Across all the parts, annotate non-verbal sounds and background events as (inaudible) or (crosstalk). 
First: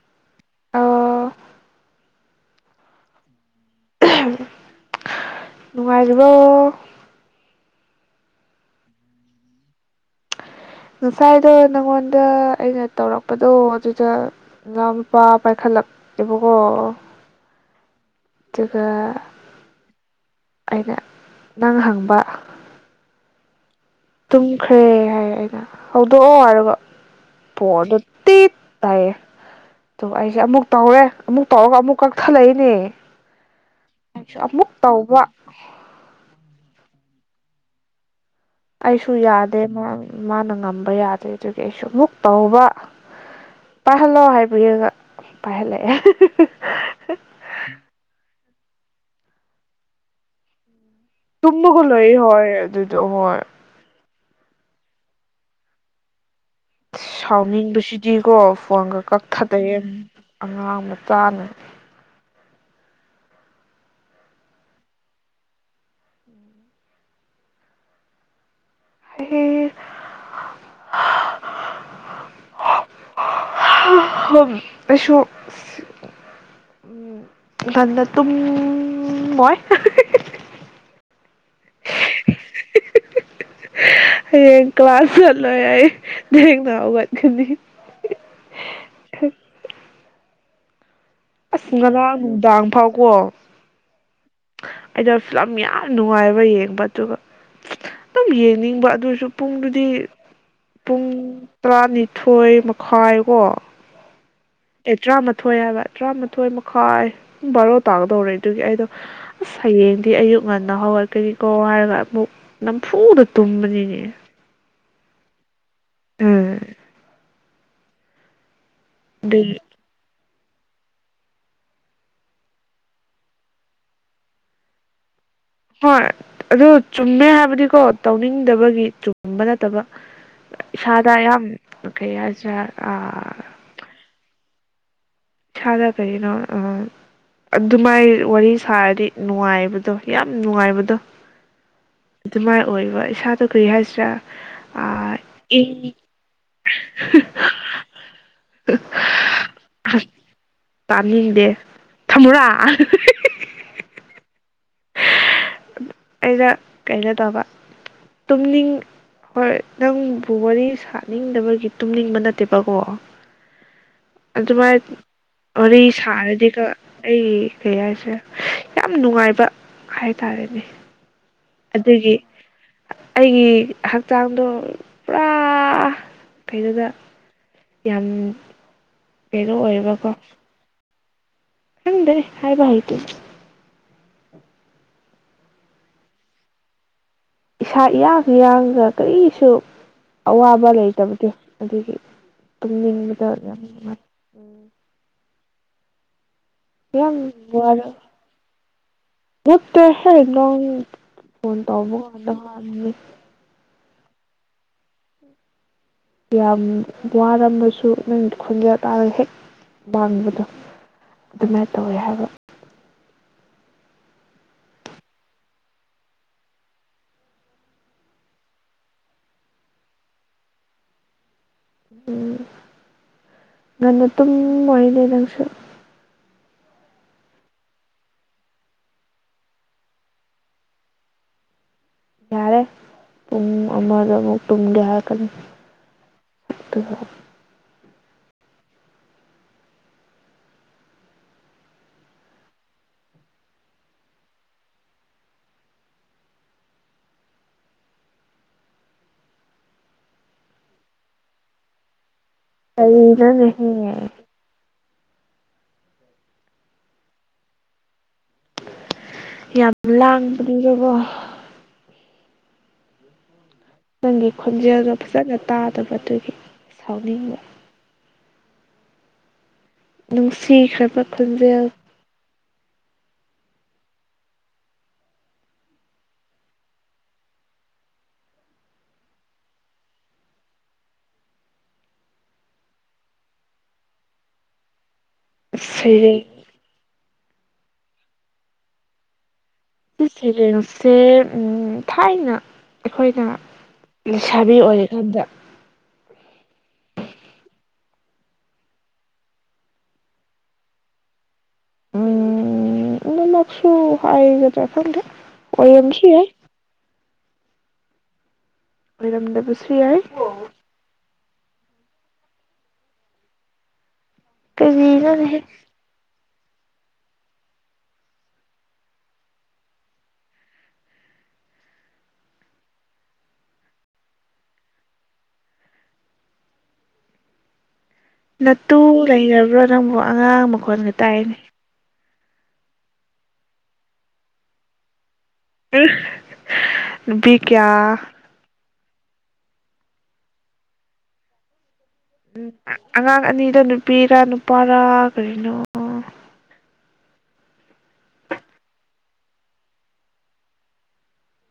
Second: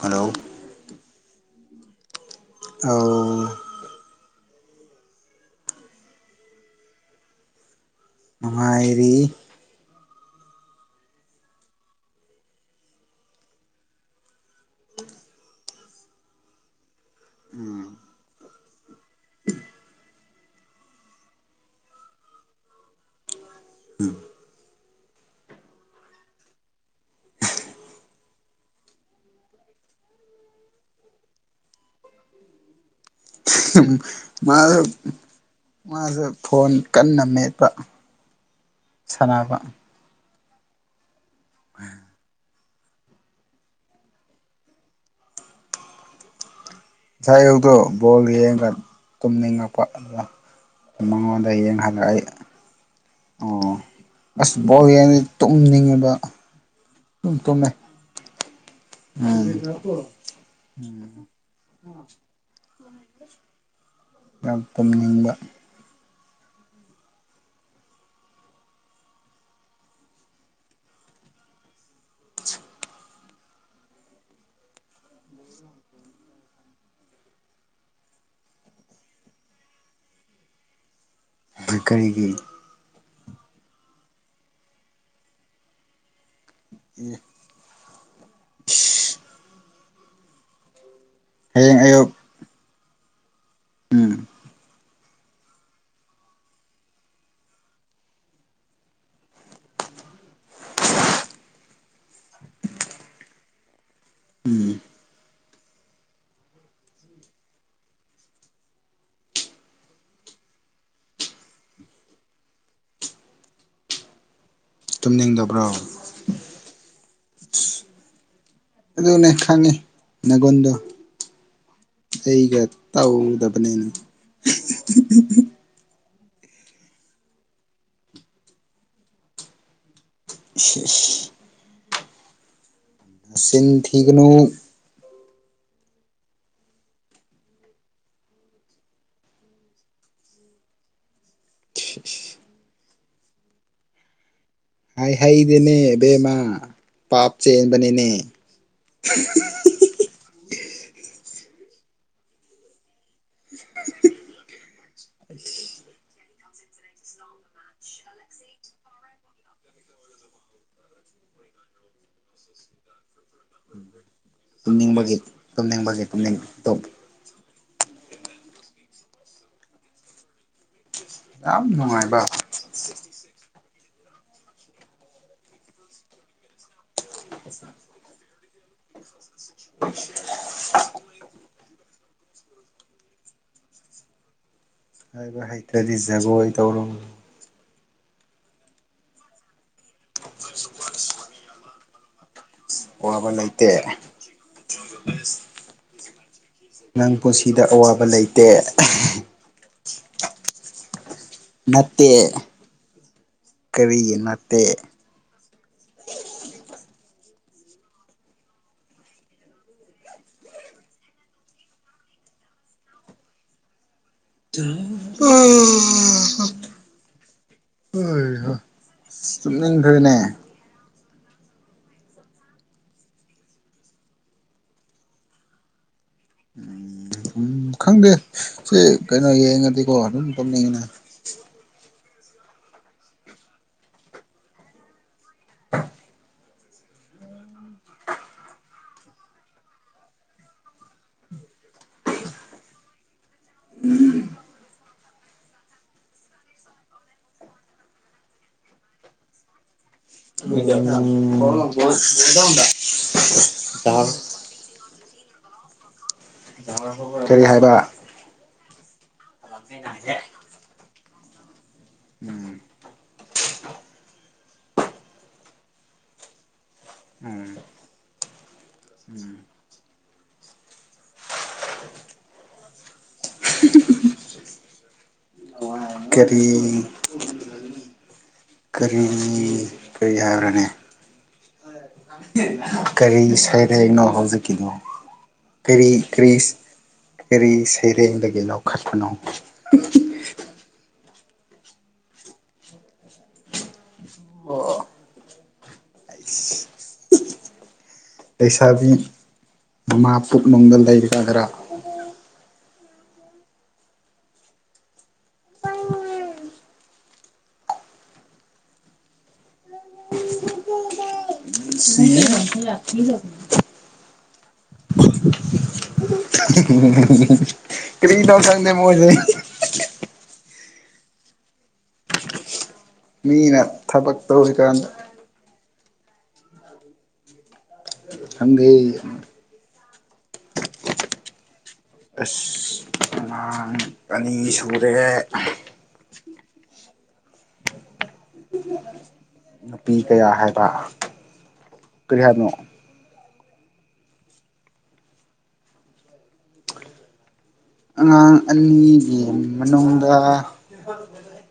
Hello ꯑꯣ ꯑ ꯅꯨꯡꯉꯥꯏꯖꯕ ꯅꯨꯡꯉꯥꯏꯔꯤ ꯉꯁꯥꯏꯗꯣ ꯅꯪꯉꯣꯟꯗ ꯑꯩꯅ ꯇꯧꯔꯛꯄꯗꯣ ꯑꯗꯨꯗ ꯅꯅꯥꯎꯅꯨꯄꯥ ꯄꯥꯏꯈꯠꯂꯛꯑꯦꯕꯀꯣ ꯎꯝ ꯑꯗꯨꯒ ꯑꯩꯅ ꯅꯪ ꯍꯪꯕ ꯇꯨꯝꯈ꯭ꯔꯦ ꯍꯥꯏꯔꯛꯑꯦ ꯑꯩꯅ ꯍꯧꯗꯣꯛꯑꯣ ꯍꯥꯏꯔꯒ ꯐꯣꯟꯗꯣ ꯇꯤꯠ ꯍꯥꯏꯌꯦ ꯑꯗꯨꯒ ꯑꯩꯁꯦ ꯑꯃꯨꯛ ꯇꯧꯔꯦ ꯑꯃꯨꯛ ꯇꯧꯔꯒ ꯑꯃꯨꯛ ꯀꯛꯊꯠꯂꯛꯏꯅꯦ ꯑꯩꯁꯨ ꯑꯃꯨꯛ ꯃꯥꯁꯨ ꯇꯧꯕ ꯃꯥꯁꯦ ꯐꯣꯟ ꯀꯟꯅ ꯃꯦꯠꯄ ꯑꯩꯁꯨ ꯌꯥꯗꯦ ꯁꯥꯟꯅꯕ ꯃꯥ ꯃꯥꯅ ꯉꯝꯕ ꯌꯥꯗꯦ ꯑꯗꯨꯒꯤ ꯑꯩꯁꯨ ꯑꯃꯨꯛ ꯇꯧꯕ ꯄꯥꯏꯍꯜꯂꯑꯣ ꯍꯥꯏꯕꯤꯔꯒ ꯄꯥꯏꯍꯜꯂꯛꯑꯦ ꯉꯁꯥꯏ ꯑꯌꯨꯛꯇꯣ ꯕꯣꯜ ꯌꯦꯡ ꯈꯔ ꯇꯨꯝꯅꯤꯡꯉꯛꯄ ꯑꯗꯨꯅ ꯇꯨꯝꯃꯒ ꯂꯩꯌꯦ ꯍꯥꯏꯌꯦ ꯍꯣꯏ ꯑꯗꯨꯗꯣ ꯍꯣꯏ ꯑꯣ ꯑꯁ ꯕꯣꯜꯌꯦꯡꯉꯗꯤ ꯇꯨꯝꯅꯤꯡꯕ ꯁꯥꯎꯅꯤꯡꯕꯁꯤꯗꯤꯀꯣ ꯐꯣꯟꯒ ꯎꯝ ꯀꯛꯊꯠꯂꯛꯏ ꯑꯉꯥꯡ ꯃꯆꯥꯅ ꯌꯥꯝ ꯇꯨꯝꯅꯤꯡꯕ ꯍꯥ (inaudible) ꯑꯩꯁꯨ ꯉꯟꯅ ꯇꯨꯝꯃꯣꯏ ꯀꯔꯤꯒꯤ ꯍꯌꯦꯡ ꯀ꯭ꯂꯥꯁ ꯆꯠꯂꯣꯏ ꯑꯩ ꯊꯦꯡꯅ ꯍꯧꯒꯠꯀꯅꯤ (inaudible) ꯑꯁ ꯍꯌꯦꯡ ꯑꯌꯨꯛ ꯉꯔꯥꯡ ꯅꯨꯡꯗꯥꯡ ꯐꯥꯎ ꯀꯣ ꯎꯝ ꯑꯩꯗꯣ ꯐꯤꯂꯝ ꯌꯥꯝ ꯅꯨꯡꯉꯥꯏꯕ ꯌꯦꯡꯕ ꯑꯗꯨꯒ ꯑꯗꯨꯝ ꯌꯦꯡꯅꯤꯡꯕ ꯑꯗꯨꯁꯨ ꯄꯨꯡꯗꯨꯗꯤ ꯄꯨꯡ ꯇꯔꯥꯅꯤꯊꯣꯏ ꯃꯈꯥꯏꯀꯣ ꯎꯝ ꯑꯦ ꯇꯔꯥꯃꯊꯣꯏ ꯊꯣꯏ ꯍꯥꯏꯕ ꯇꯔꯥꯃꯥꯊꯣꯏ ꯃꯈꯥꯏ ꯄꯨꯡ ꯕꯥꯔꯣ ꯇꯥꯒꯗꯧꯔꯦ ꯑꯗꯨꯒꯤ ꯑꯩꯗꯣ ꯑꯁ ꯍꯌꯦꯡꯗꯤ ꯑꯌꯨꯛ ꯉꯟꯅ ꯍꯧꯒꯠꯀꯅꯤꯀꯣ ꯍꯥꯏꯔꯒ ꯑꯃꯨꯛ ꯅꯝꯐꯨꯗ ꯇꯨꯝꯕꯅꯤꯅꯦ ꯇꯨꯝꯅꯤꯡꯗꯕ꯭ꯔꯣ ꯎꯝ (inaudible) ꯑꯗꯨꯅꯦ ꯑꯗꯨꯒꯤ ꯈꯪꯉꯦ ꯅꯅꯥꯒꯣꯟꯗꯣ ꯑꯩꯒ ꯇꯧꯗꯕꯅꯤꯅ ꯑꯗꯨ ꯆꯨꯝꯃꯦ ꯍꯥꯏꯕꯗꯤꯀꯣ ꯇꯧꯅꯤꯡꯗꯕꯒꯤ ꯆꯨꯝꯕ ꯅꯠꯇꯕ ꯏꯁꯥꯗꯥ ꯌꯥꯝꯝ ꯀꯩꯌꯥꯖꯠ ꯁꯤꯟ ꯊꯤꯒꯅ ꯏꯁꯥꯗ ꯀꯔꯤꯅꯣ ꯑ ꯑꯗꯨꯃꯥꯏ ꯋꯥꯔꯤ ꯁꯥꯔꯗꯤ ꯅꯨꯡꯉꯥꯏꯕꯗꯣ ꯌꯥꯝ ꯅꯨꯡꯉꯥꯏꯕꯗꯣ ꯑꯗꯨꯃꯥꯏ ꯑꯣꯏꯕ ꯏꯁꯥꯗ ꯀꯔꯤ ꯍꯥꯏꯁꯤꯔꯥ ꯍꯥꯏꯩ ꯏꯪ ꯍꯩꯗꯤꯅꯦ ꯕꯦꯝꯃ ꯄꯥꯞ ꯆꯦꯟꯕꯅꯤꯅꯦ ꯇꯥꯅꯤꯡꯗꯦ ꯊꯝꯃꯨꯔꯥ ꯍꯤꯍꯤꯍꯤ (unintelligible) ꯑ ꯑꯩꯅ ꯀꯩꯅꯣ ꯇꯕ ꯇꯨꯝꯅꯤꯡ ꯍꯣꯏ ꯅꯪꯕꯨ ꯋꯥꯔꯤ ꯁꯥꯅꯤꯡꯗꯕꯒꯤ ꯇꯨꯝꯅꯤꯡꯕ ꯅꯠꯇꯦꯕꯀꯣ ꯑꯗꯨꯃꯥꯏ ꯇꯨꯝꯅꯤꯡꯕꯒꯤ ꯋꯥꯔꯤ ꯇꯨꯝꯅꯤꯡꯕꯒꯤ ꯇꯨꯝꯅꯤꯡ ꯁꯥꯔꯗꯤ ꯈꯔ ꯇꯨꯝ ꯑꯩ ꯀꯩ ꯍꯥꯏꯁꯦ ꯌꯥꯝ ꯅꯨꯡꯉꯥꯏꯕ ꯍꯥꯏ ꯇꯔꯦꯅꯦ ꯌꯥꯝ ꯑꯗꯨꯒꯤ ꯅꯨꯡꯉꯥꯏꯕ ꯑꯩꯒꯤ ꯍꯛꯆꯥꯡꯗꯣ ꯄꯨꯔꯥ ꯀꯩꯗꯨꯗ ꯌꯥꯝ ꯄꯦꯅꯣ ꯑꯣꯏꯌꯕꯀꯣ (unintelligible) ꯍꯪꯗꯦ ꯍꯥꯏꯕ ꯍꯥꯏꯇ ꯍꯥꯏꯕ ꯍꯩꯇ꯭ꯔꯗꯤ ꯖꯒꯣꯏ ꯇꯧꯔꯣ ꯏꯁꯥ ꯏꯌꯥꯡ ꯌꯥꯡꯒ ꯀꯔꯤꯁꯨ ꯑꯋꯥꯕ ꯂꯩꯇꯕꯗꯤ ꯑꯗꯨꯒꯤ ꯇꯨꯝꯅꯤꯡꯕꯗ ꯋꯥꯕ ꯌꯥꯝ ꯂꯩꯇꯦ ꯅꯨꯡꯉꯥꯏ ꯅꯪ ꯌꯥꯝ ꯄꯨꯟꯁꯤꯗ ꯋꯥꯔꯦ ꯑꯋꯥꯕ ꯂꯩꯇꯦ ꯇ ꯍꯅꯣꯡ ꯐꯣꯟ ꯇꯥꯎꯕ ꯀꯗ ꯍꯃꯅꯤ ꯀꯔꯤ ꯅꯠꯇꯦ ꯌꯥꯝ ꯋꯥꯔꯝꯃꯁꯨ ꯅꯪ ꯈꯣꯟꯖꯦꯜ ꯇꯥꯔꯒ ꯍꯦꯛ ꯃꯡꯕꯗꯣ ꯑꯗꯨꯃꯥꯏꯅ ꯇꯧꯋꯦ ꯍꯥꯏꯕ ꯍꯣꯏ ꯆꯨꯞꯅꯤꯡꯈ꯭ꯔꯦꯅꯦ ꯎꯝ ꯉꯟꯅ ꯇꯨꯝ ꯃꯣꯏꯅꯦ ꯅꯪꯁꯨ ꯎꯝ ꯈꯪꯗꯦ ꯁꯤ ꯀꯩꯅꯣ ꯌꯦꯡꯉꯗꯤꯀꯣ ꯑꯗꯨꯝ ꯇꯝꯅꯤꯡꯉꯤꯅ ꯌꯥꯔꯦ ꯄꯨꯡ ꯑꯃꯗ ꯑꯃꯨꯛ ꯇꯨꯡꯒꯦ ꯍꯥꯏꯔꯛꯀꯅꯤ ꯑꯣ ꯁ (unintelligible) ꯀꯩ ꯅꯅꯦ ꯍ ꯀꯔꯤ ꯍꯥꯏꯕ ꯌꯥꯝ ꯂꯥꯡꯕꯅꯤꯔꯕꯣ ꯎꯝ ꯅꯪꯒꯤ ꯈꯣꯟꯖꯦꯜꯗꯣ ꯐꯖꯅ ꯇꯥꯗꯕ ꯑꯗꯨꯒꯤ ꯁꯥꯎꯅꯤꯡꯕ ꯎꯝ ꯅꯨꯡꯁꯤꯈ꯭ꯔꯕ ꯈꯣꯟꯖꯦꯜ ꯀꯔꯤ ꯀꯔꯤ ꯀꯔꯤ ꯍꯥꯏꯕ꯭ꯔꯅꯦ ꯀꯔꯤ ꯁꯩꯔꯦꯡꯅꯣ ꯍꯧꯖꯤꯛꯀꯤꯗꯣ ꯀꯔꯤ ꯁꯩꯔꯦꯡ ꯀꯔꯤꯔꯤꯁ ꯀꯔꯤ ꯁꯩꯔꯦꯡꯗꯒꯤ ꯂꯧꯈꯠꯄꯅꯣ ꯑꯁꯦꯅ (unintelligible) ꯁꯦ ꯑꯝ ꯊꯥꯏꯅ ꯑꯩꯈꯣꯏꯅ ꯂꯩꯁꯥꯕꯤ ꯑꯣꯏꯔꯤꯀꯥꯟꯗ ꯂꯩꯁꯥꯕꯤ ꯃꯃꯥ ꯄꯨꯛꯅꯨꯡ ꯂꯩꯒꯒ꯭ꯔꯥ ꯎꯝ ꯑꯗꯨ ꯃꯛꯁꯨ ꯑꯥꯏꯒꯗꯈꯪꯗꯦ ꯑꯣꯏꯔꯝꯁꯨ ꯌꯥꯏ ꯑꯣꯏꯔꯝꯗꯕꯁꯨ ꯌꯥꯏ ꯈꯤ ꯂꯅꯤ (unintelligible) ꯀꯔꯤꯅꯣꯅꯦꯍ ꯀꯔꯤ ꯅꯣ ꯈꯪꯗꯦ ꯃꯣꯏ ꯂꯣꯏ ꯃꯤꯅ ꯊꯕꯛ ꯇꯧꯔꯤꯀꯥꯟꯗ ꯅꯠꯇꯨ ꯈꯪꯗꯦ ꯂꯩꯔꯕ꯭ꯔꯣ ꯅꯪꯕꯣ ꯑꯉꯥꯡ ꯃꯈꯣꯟꯒ ꯇꯥꯏꯌꯦꯅꯦ ꯑꯁ ꯑꯉꯥꯡ ꯑꯅꯤ ꯁꯨꯔꯦ ꯎꯝ ꯅꯨꯕꯤ ꯀꯌꯥ ꯅꯨꯄꯤ ꯀꯌꯥ ꯍꯥꯏꯕ ꯀꯔꯤ ꯎꯝ ꯍꯥꯏꯕꯅꯣ ꯑꯉꯥꯡ ꯑꯅꯤꯗ ꯅꯨ ꯄꯤꯔ ꯅꯨꯄꯥꯔꯥ ꯑꯉꯥꯡ ꯑꯅꯤꯒꯤ ꯃꯅꯨꯡꯗ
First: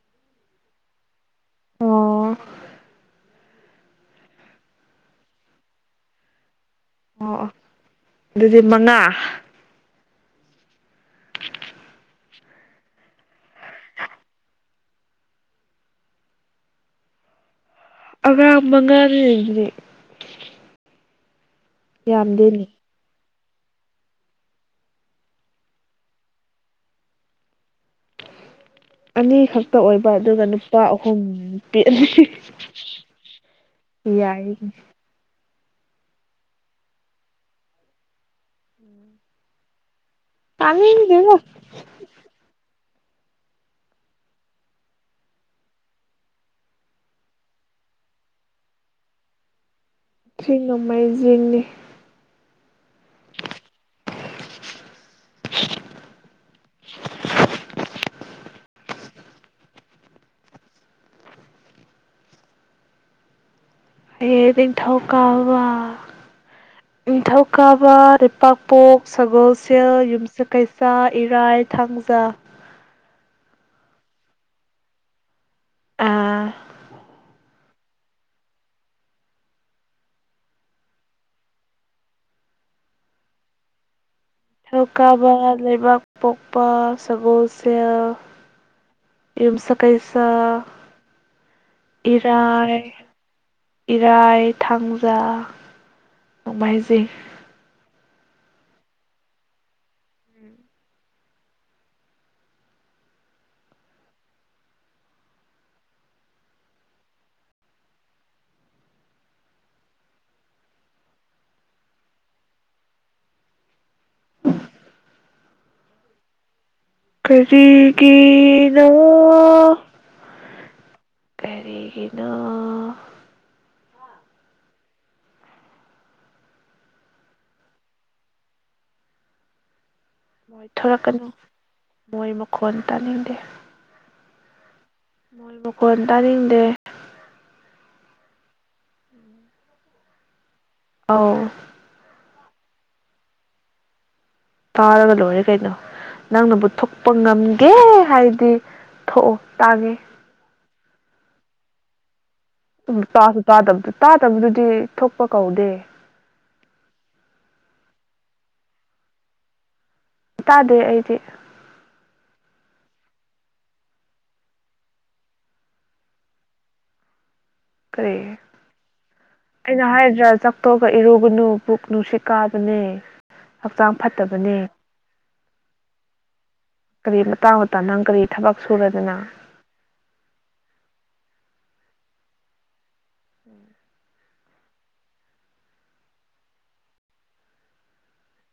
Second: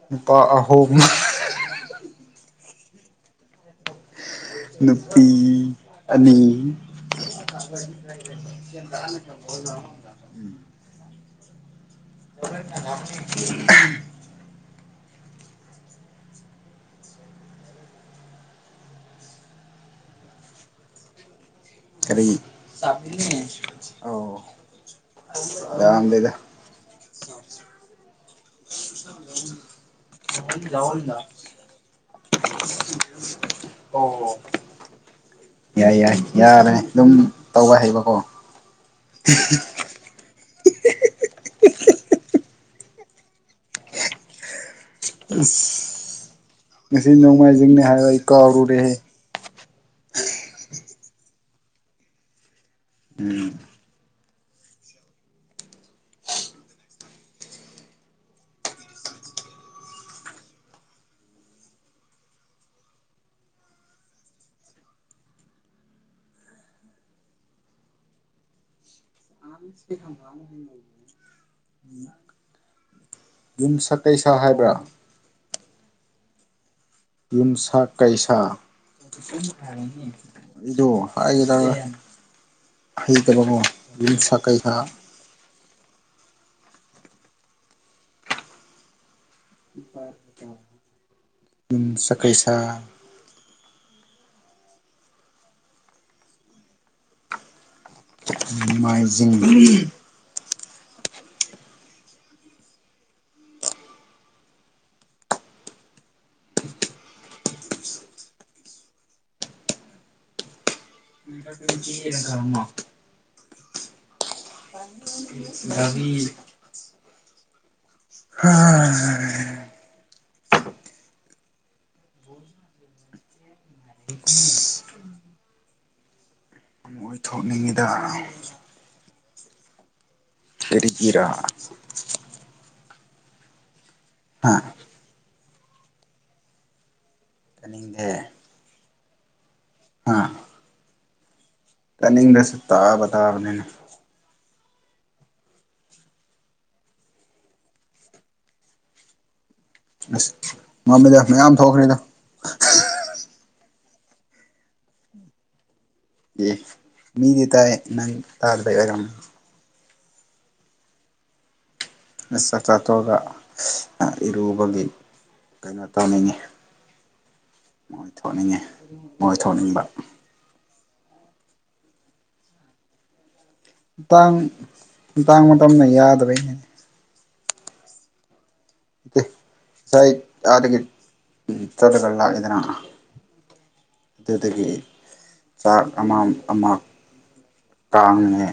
ꯅꯨꯄꯥ ꯑꯍꯨꯝ ꯑꯣ ꯅꯨꯄꯤ ꯑꯅꯤ ꯑꯣ ꯑꯣ ꯑꯗꯨꯗꯤ ꯃꯉꯥ (unintelligible) (unintelligible) ꯑꯉꯥꯡ ꯃꯉꯥ ꯈꯔꯤ ꯑꯣ ꯌꯥꯝ ꯗꯦꯗ ꯑꯅꯤ ꯈꯛꯇ ꯑꯣꯏꯕ ꯑꯗꯨꯒ ꯅꯨꯄꯥ ꯑꯍꯨꯝ ꯅꯨꯄꯤ ꯑꯅꯤ ꯌꯥꯏ ꯌꯥꯏ ꯌꯥꯏ ꯌꯥꯔꯦ ꯑꯗꯨꯝ ꯇꯧꯋ ꯍꯩꯕꯀꯣ ꯇꯥꯅꯤꯡꯗꯅ ꯑꯁ ꯉꯁꯤ ꯅꯣꯡꯃꯥꯏꯖꯤꯡꯅꯤ ꯍꯥꯏꯕ ꯑꯩ ꯀꯥꯎꯔꯨꯔꯦꯍꯦ ꯊꯔꯤ ꯅꯣꯡꯃꯥꯏꯖꯤꯡꯅꯤ ꯎꯝ (unintelligible) ꯍꯌꯦ ꯅꯤꯡꯊꯧ ꯀꯥꯕ ꯅꯤꯡꯊꯧ ꯀꯥꯕ ꯂꯩꯄꯥꯛꯄꯣꯛ ꯁꯒꯣꯜ ꯁꯦꯜ ꯌꯨꯝꯁꯀꯩꯆꯥꯥ ꯏꯔꯥꯏ ꯊꯥꯡꯖꯥ ꯌꯨꯝꯁ ꯀꯩꯁ ꯍꯥꯏꯕ꯭ꯔꯥ ꯑꯥ ꯌꯨꯝꯁꯥ ꯀꯩꯁꯥꯥ ꯑꯩꯗꯣ ꯍꯥꯏꯕ ꯍꯩꯇꯕꯣ ꯌꯨꯝꯁꯥ ꯅꯤꯡꯊꯧꯀꯥꯕ ꯂꯩꯕꯥꯛꯄꯣꯛ ꯄꯥ ꯁꯒꯣꯜꯁꯦꯜ ꯌꯨꯝꯁꯥꯀꯩꯁꯥ ꯌꯨꯝꯁ ꯀꯩꯁꯥ ꯏꯔꯥꯏ ꯏꯔꯥꯏ ꯊꯥꯡꯖꯥ ꯅꯣꯡꯃꯥꯏꯖꯤꯡ ꯅꯣꯡꯃꯥꯏꯖꯤꯡ (unintelligible) ꯕꯥꯕꯤ ꯀꯔꯤꯒꯤꯅꯣ ꯀꯔꯤꯒꯤꯅꯣ (inaudible) ꯃꯣꯏꯊꯣꯛꯅꯤꯡꯉꯤꯗ ꯃꯣꯏꯊꯣꯔꯛꯀꯅꯨ ꯃꯣꯏ ꯃꯈꯣꯟ ꯇꯅꯤꯡꯗꯦ ꯍꯥ ꯃꯣꯏ ꯃꯈꯣꯟ ꯇꯥꯅꯤꯡꯗꯦ ꯇꯅꯤꯡꯗꯦ ꯍꯥ ꯑꯧ ꯇꯅꯤꯡꯗ꯭ꯔꯁꯨ ꯇꯥꯕ ꯇꯥꯕꯅꯤꯅ ꯇꯥꯔꯒ ꯂꯣꯏꯔꯦ ꯀꯩꯅꯣ ꯅꯪꯅꯕꯨ ꯊꯣꯛꯄ ꯉꯝꯒꯦ ꯍꯥꯏꯔꯗꯤ ꯊꯣꯛꯑꯣ ꯇꯥꯒꯦ ꯑꯁ ꯃꯃꯦꯗ ꯃꯌꯥꯝ ꯊꯣꯛꯈ꯭ꯔꯦꯗ ꯇꯥꯁꯨ ꯇꯥꯗꯕ ꯇꯥꯗꯕꯗꯨꯗꯤ ꯊꯣꯛꯄ ꯀꯧꯗꯦ ꯃꯤꯗꯤ ꯇꯥꯏꯌꯦ ꯅꯪ ꯇꯥꯗꯔꯒ ꯂꯔꯝꯅꯤ ꯇꯥꯗꯦ ꯑꯩꯗꯤ ꯆꯥꯛ ꯆꯥꯊꯣꯛꯑꯒ ꯏꯔꯨꯕꯒꯤ ꯀꯩꯅꯣ ꯇꯧꯅꯤꯡꯉꯤ ꯃꯣꯏ ꯀꯔꯤ ꯊꯣꯛꯅꯤꯡꯉꯤ ꯃꯣꯏ ꯊꯣꯛꯅꯤꯡꯕ ꯇꯣꯛꯑꯒ ꯏꯔꯨꯕꯡꯒꯅꯨ ꯄꯨꯛ ꯅꯨꯡꯁꯤꯠ ꯀꯥꯕꯅꯦ ꯍꯛꯆꯥꯡ ꯃꯇꯥꯡ ꯐꯠꯇꯕꯅꯦ ꯃꯇꯥꯡ ꯃꯇꯝꯅ ꯌꯥꯗꯕꯩꯅꯤꯅꯦ ꯀꯔꯤ ꯃꯇꯥꯡ ꯃꯇꯝ ꯅꯪ ꯀꯔꯤ ꯊꯕꯛ ꯁꯨꯔꯗꯅ ꯑꯩꯥ ꯑꯗꯗꯒꯤ ꯆꯠꯂꯒ ꯂꯥꯛꯏꯗꯅ ꯑꯗꯨꯗꯒꯤ ꯆꯥꯛ ꯑꯃ ꯑꯃ ꯇꯥꯡꯉꯦ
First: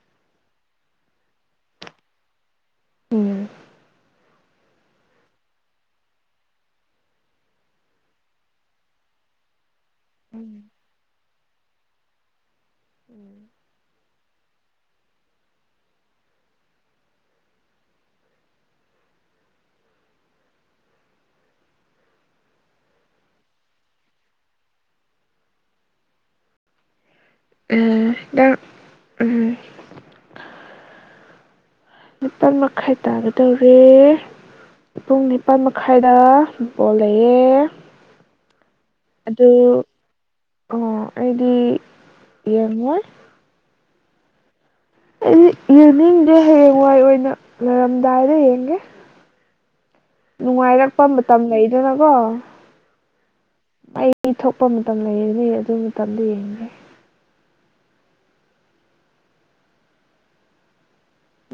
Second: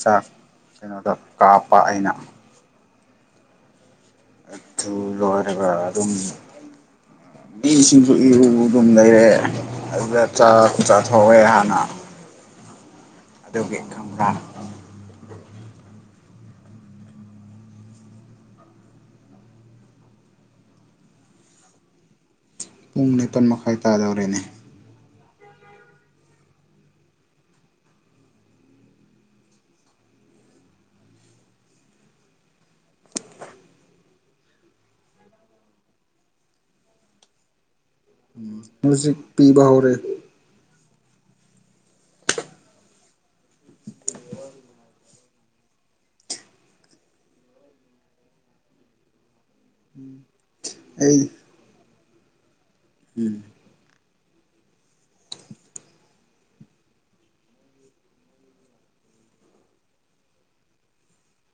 ꯆꯥꯛ ꯀꯩꯅꯣꯗ ꯀꯥꯞꯄ ꯑꯩꯅ ꯎꯝ ꯑꯗꯨ ꯂꯣꯏꯔꯒ ꯑꯗꯨꯝ ꯏꯁꯤꯡꯁꯨ ꯏꯔꯨꯕ ꯑꯗꯨꯝ ꯂꯩꯔꯦ ꯑꯗꯨꯒ ꯎꯝ ꯆꯥꯛ ꯆꯊꯣꯛꯑꯦ ꯍꯥꯟꯅ ꯑꯗꯨꯒꯤ ꯈꯪꯕ꯭ꯔꯥ ꯄꯨꯡ ꯅꯤꯄꯜ ꯃꯈꯥꯏ ꯇꯥꯗꯧꯔꯦꯅꯦ ꯑꯝ ꯏ ꯎꯝ ꯅꯤꯄꯥꯜ ꯃꯈꯥꯏ ꯇꯥꯒꯗꯧꯔꯦ ꯄꯨꯡ ꯅꯤꯄꯥꯜ ꯃꯈꯥꯏꯗꯕꯣꯜ ꯂꯩꯌꯦꯦ ꯃ꯭ꯌꯨꯖꯤꯛ ꯄꯤꯕ ꯍꯧꯔꯦ ꯍꯥꯏꯗꯤ ꯌꯦꯡꯉꯣꯏ ꯑꯩ ꯌꯦꯡꯅꯤꯡꯗꯦ ꯍꯌꯦꯡꯋꯥꯏ ꯑꯣꯏꯅ ꯉꯔꯝꯗꯥꯏꯗ ꯌꯦꯡꯒꯦ ꯅꯨꯡꯉꯥꯏꯔꯛꯄ ꯑꯩ ꯃꯇꯝ ꯂꯩ ꯁꯤ ꯂꯕꯣ ꯎꯝ ꯃꯩ ꯊꯣꯛꯄ ꯃꯇꯝ ꯂꯩꯔꯅꯦ ꯑꯗꯨ ꯃꯇꯝꯗꯣ ꯌꯦꯡꯒꯦ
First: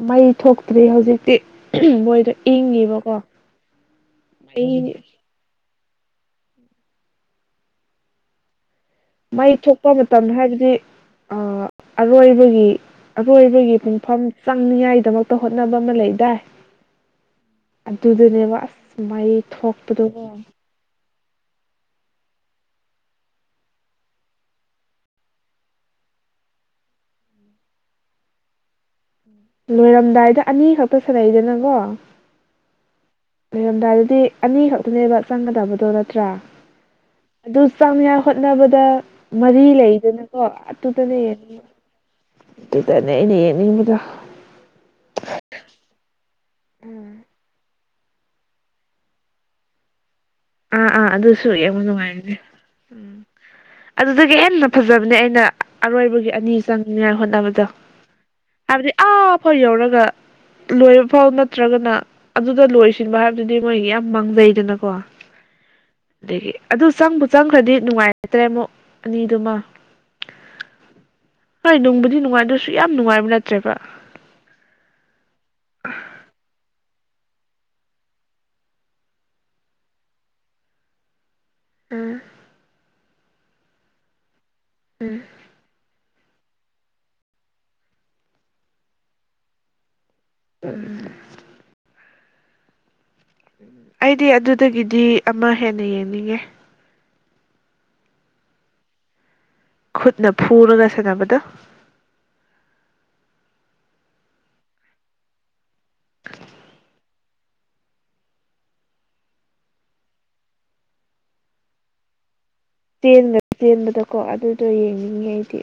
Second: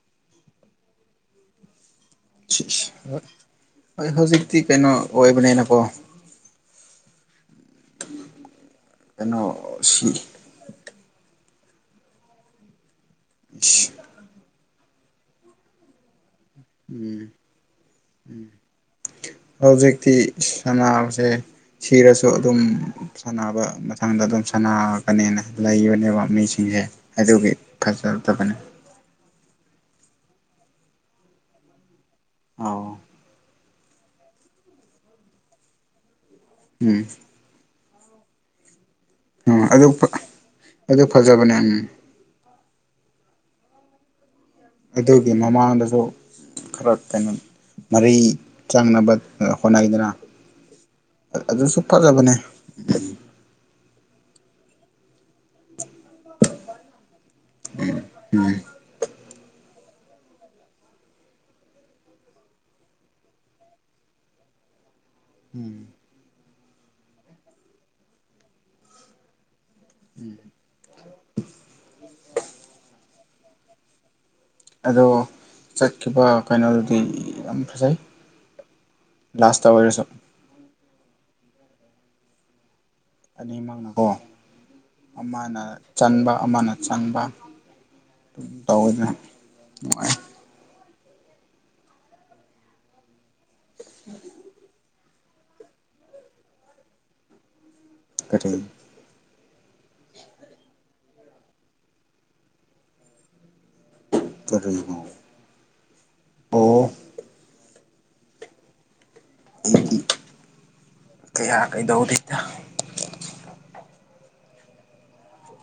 ꯃꯩ ꯊꯣꯛꯇ꯭ꯔꯤ ꯍꯧꯖꯤꯛꯇꯤ ꯃꯣꯏꯗꯣ ꯏꯪꯉꯤꯕꯀꯣ ꯍꯣꯏ ꯍꯧꯖꯤꯛꯇꯤ ꯀꯩꯅꯣ ꯃꯩ ꯑꯣꯏꯕꯅꯦꯅꯀꯣ ꯎꯝ ꯀꯩꯅꯣ ꯃꯩ ꯊꯣꯛꯄ ꯁꯤ ꯃꯇꯝꯗ ꯍꯥꯏꯕꯗꯤ ꯑꯔꯣꯏꯕꯒꯤ ꯑꯔꯣꯏꯕꯒꯤ ꯄꯨꯡꯐꯝ ꯆꯪꯅꯤꯉꯥꯏꯗꯃꯛꯇ ꯍꯣꯠꯅꯕ ꯑꯃ ꯂꯩꯗꯥꯏ ꯎꯝ ꯑꯗꯨꯗꯅꯦꯕ ꯑꯁ ꯃꯩ ꯍꯧꯖꯤꯛꯇꯤ ꯊꯣꯛꯄꯗꯨꯀꯣ ꯁꯅꯥꯔꯁꯦ ꯁꯤꯔꯁꯨ ꯑꯗꯨꯝ ꯁꯥꯟꯅꯕ ꯃꯊꯪꯗ ꯑꯗꯨꯝ ꯁꯥꯟꯅꯒꯅꯦꯅ ꯂꯩꯕꯅꯦꯕ ꯃꯤꯁꯤꯡꯁꯦ ꯑꯗꯨꯒꯤ ꯐꯖꯗꯕꯅꯤ ꯂꯣꯏꯔꯝꯗꯥꯏꯗ ꯑꯅꯤ ꯈꯛꯇ ꯁꯥꯟꯅꯩꯗꯅꯀꯣ ꯑꯥꯎ ꯂꯩꯔꯝꯗꯥꯏꯗꯗꯤ ꯑꯅꯤ ꯈꯛꯇꯅꯦꯕ ꯆꯪꯒꯗꯕꯗꯣ ꯅꯠꯇ꯭ꯔꯥ ꯎꯝ ꯑꯗꯨ ꯆꯪꯅꯤꯉꯥꯏ ꯍꯣꯠꯅꯕꯗ ꯎꯝ ꯃꯔꯤ ꯑꯗꯨ ꯂꯩꯗꯅꯀꯣ ꯑꯗꯨꯗ ꯑꯗꯨ ꯐꯖꯕꯅꯦ ꯂꯩꯔꯅꯤ ꯎꯝ ꯑꯗꯨꯗꯅꯦ ꯑꯩꯅ ꯌꯦꯡꯅꯤꯡ ꯏ ꯗꯣ ꯈꯔꯞ ꯇꯅ ꯃꯔꯤ ꯆꯪꯅꯕ ꯍꯣꯠꯅꯩꯗꯅ ꯑꯥ ꯑꯥ ꯑꯗꯨꯗꯁꯨ ꯑꯗꯨꯁꯨ ꯌꯦꯡꯕ ꯐꯖꯕꯅꯦ ꯅꯨꯡꯉꯥꯏꯕꯅꯦ ꯎꯝ ꯑꯗꯨꯗꯒꯤ ꯍꯦꯟꯅ ꯐꯖꯕꯅꯦ ꯑꯩꯅ ꯑꯔꯣꯏꯕꯒꯤ ꯑꯅꯤ ꯆꯪꯅꯤꯡꯉꯥꯏ ꯍꯣꯠꯅꯕꯗꯣ ꯎꯝ ꯍꯥꯏꯕꯗꯤ ꯑ ꯍꯣꯏ ꯌꯧꯔꯒ ꯂꯣꯏꯕ ꯐꯥꯎ ꯅꯠꯇ꯭ꯔꯒꯅ ꯑꯗꯨꯗ ꯂꯣꯏꯁꯤꯟꯕ ꯍꯥꯏꯕꯗꯨꯗꯤ ꯃꯣꯏ ꯌꯥꯝ ꯃꯥꯡꯖꯩꯗꯅꯀꯣ ꯎꯝ ꯑꯗꯒꯤ ꯑꯗꯨ ꯆꯪꯕ ꯆꯪꯈ꯭ꯔꯗꯤ ꯅꯨꯡꯉꯥꯏꯔꯗ꯭ꯔꯦ ꯑꯃꯨꯛ ꯑꯅꯤꯗꯨꯃ ꯍꯣꯏ ꯅꯨꯡꯕꯨꯗꯤ ꯅꯨꯡꯉꯥꯏꯗꯁꯨ ꯌꯥꯝ ꯅꯨꯡꯉꯥꯏꯕ ꯅꯠꯇ꯭ꯔꯦꯕ ꯁꯤ ꯌꯥꯝ ꯐꯖꯩ ꯂꯥꯁꯇ ꯑꯣꯏꯔꯁꯨ ꯑꯥ ꯑꯅꯤꯃꯛꯅꯀꯣ ꯎꯝ ꯑꯃꯅ ꯆꯟꯕ ꯑꯃꯅ ꯆꯪꯕ ꯑꯗꯨꯝ ꯇꯧꯋꯗꯅ ꯅꯨꯡꯉꯥꯏ ꯑꯩꯗꯤ ꯑꯗꯨꯗꯒꯤꯗꯤ ꯑꯃ ꯍꯦꯟꯅ ꯌꯦꯡꯅꯤꯡꯉꯦ ꯀꯊꯤꯟ꯫꯫ ꯈꯨꯠꯅ ꯐꯨꯔꯒ ꯁꯥꯟꯅꯕꯗ꯫ ꯑꯨ ꯀꯔꯑꯣ ꯑꯣ ꯑꯩꯗꯤ ꯀꯌꯥ ꯀꯩꯗꯧꯗꯤꯗ ꯆꯦꯟꯕꯗꯀꯣ ꯑꯗꯨꯗꯣ ꯌꯦꯡꯅꯤꯡꯉꯤ ꯑꯩꯗꯤ꯫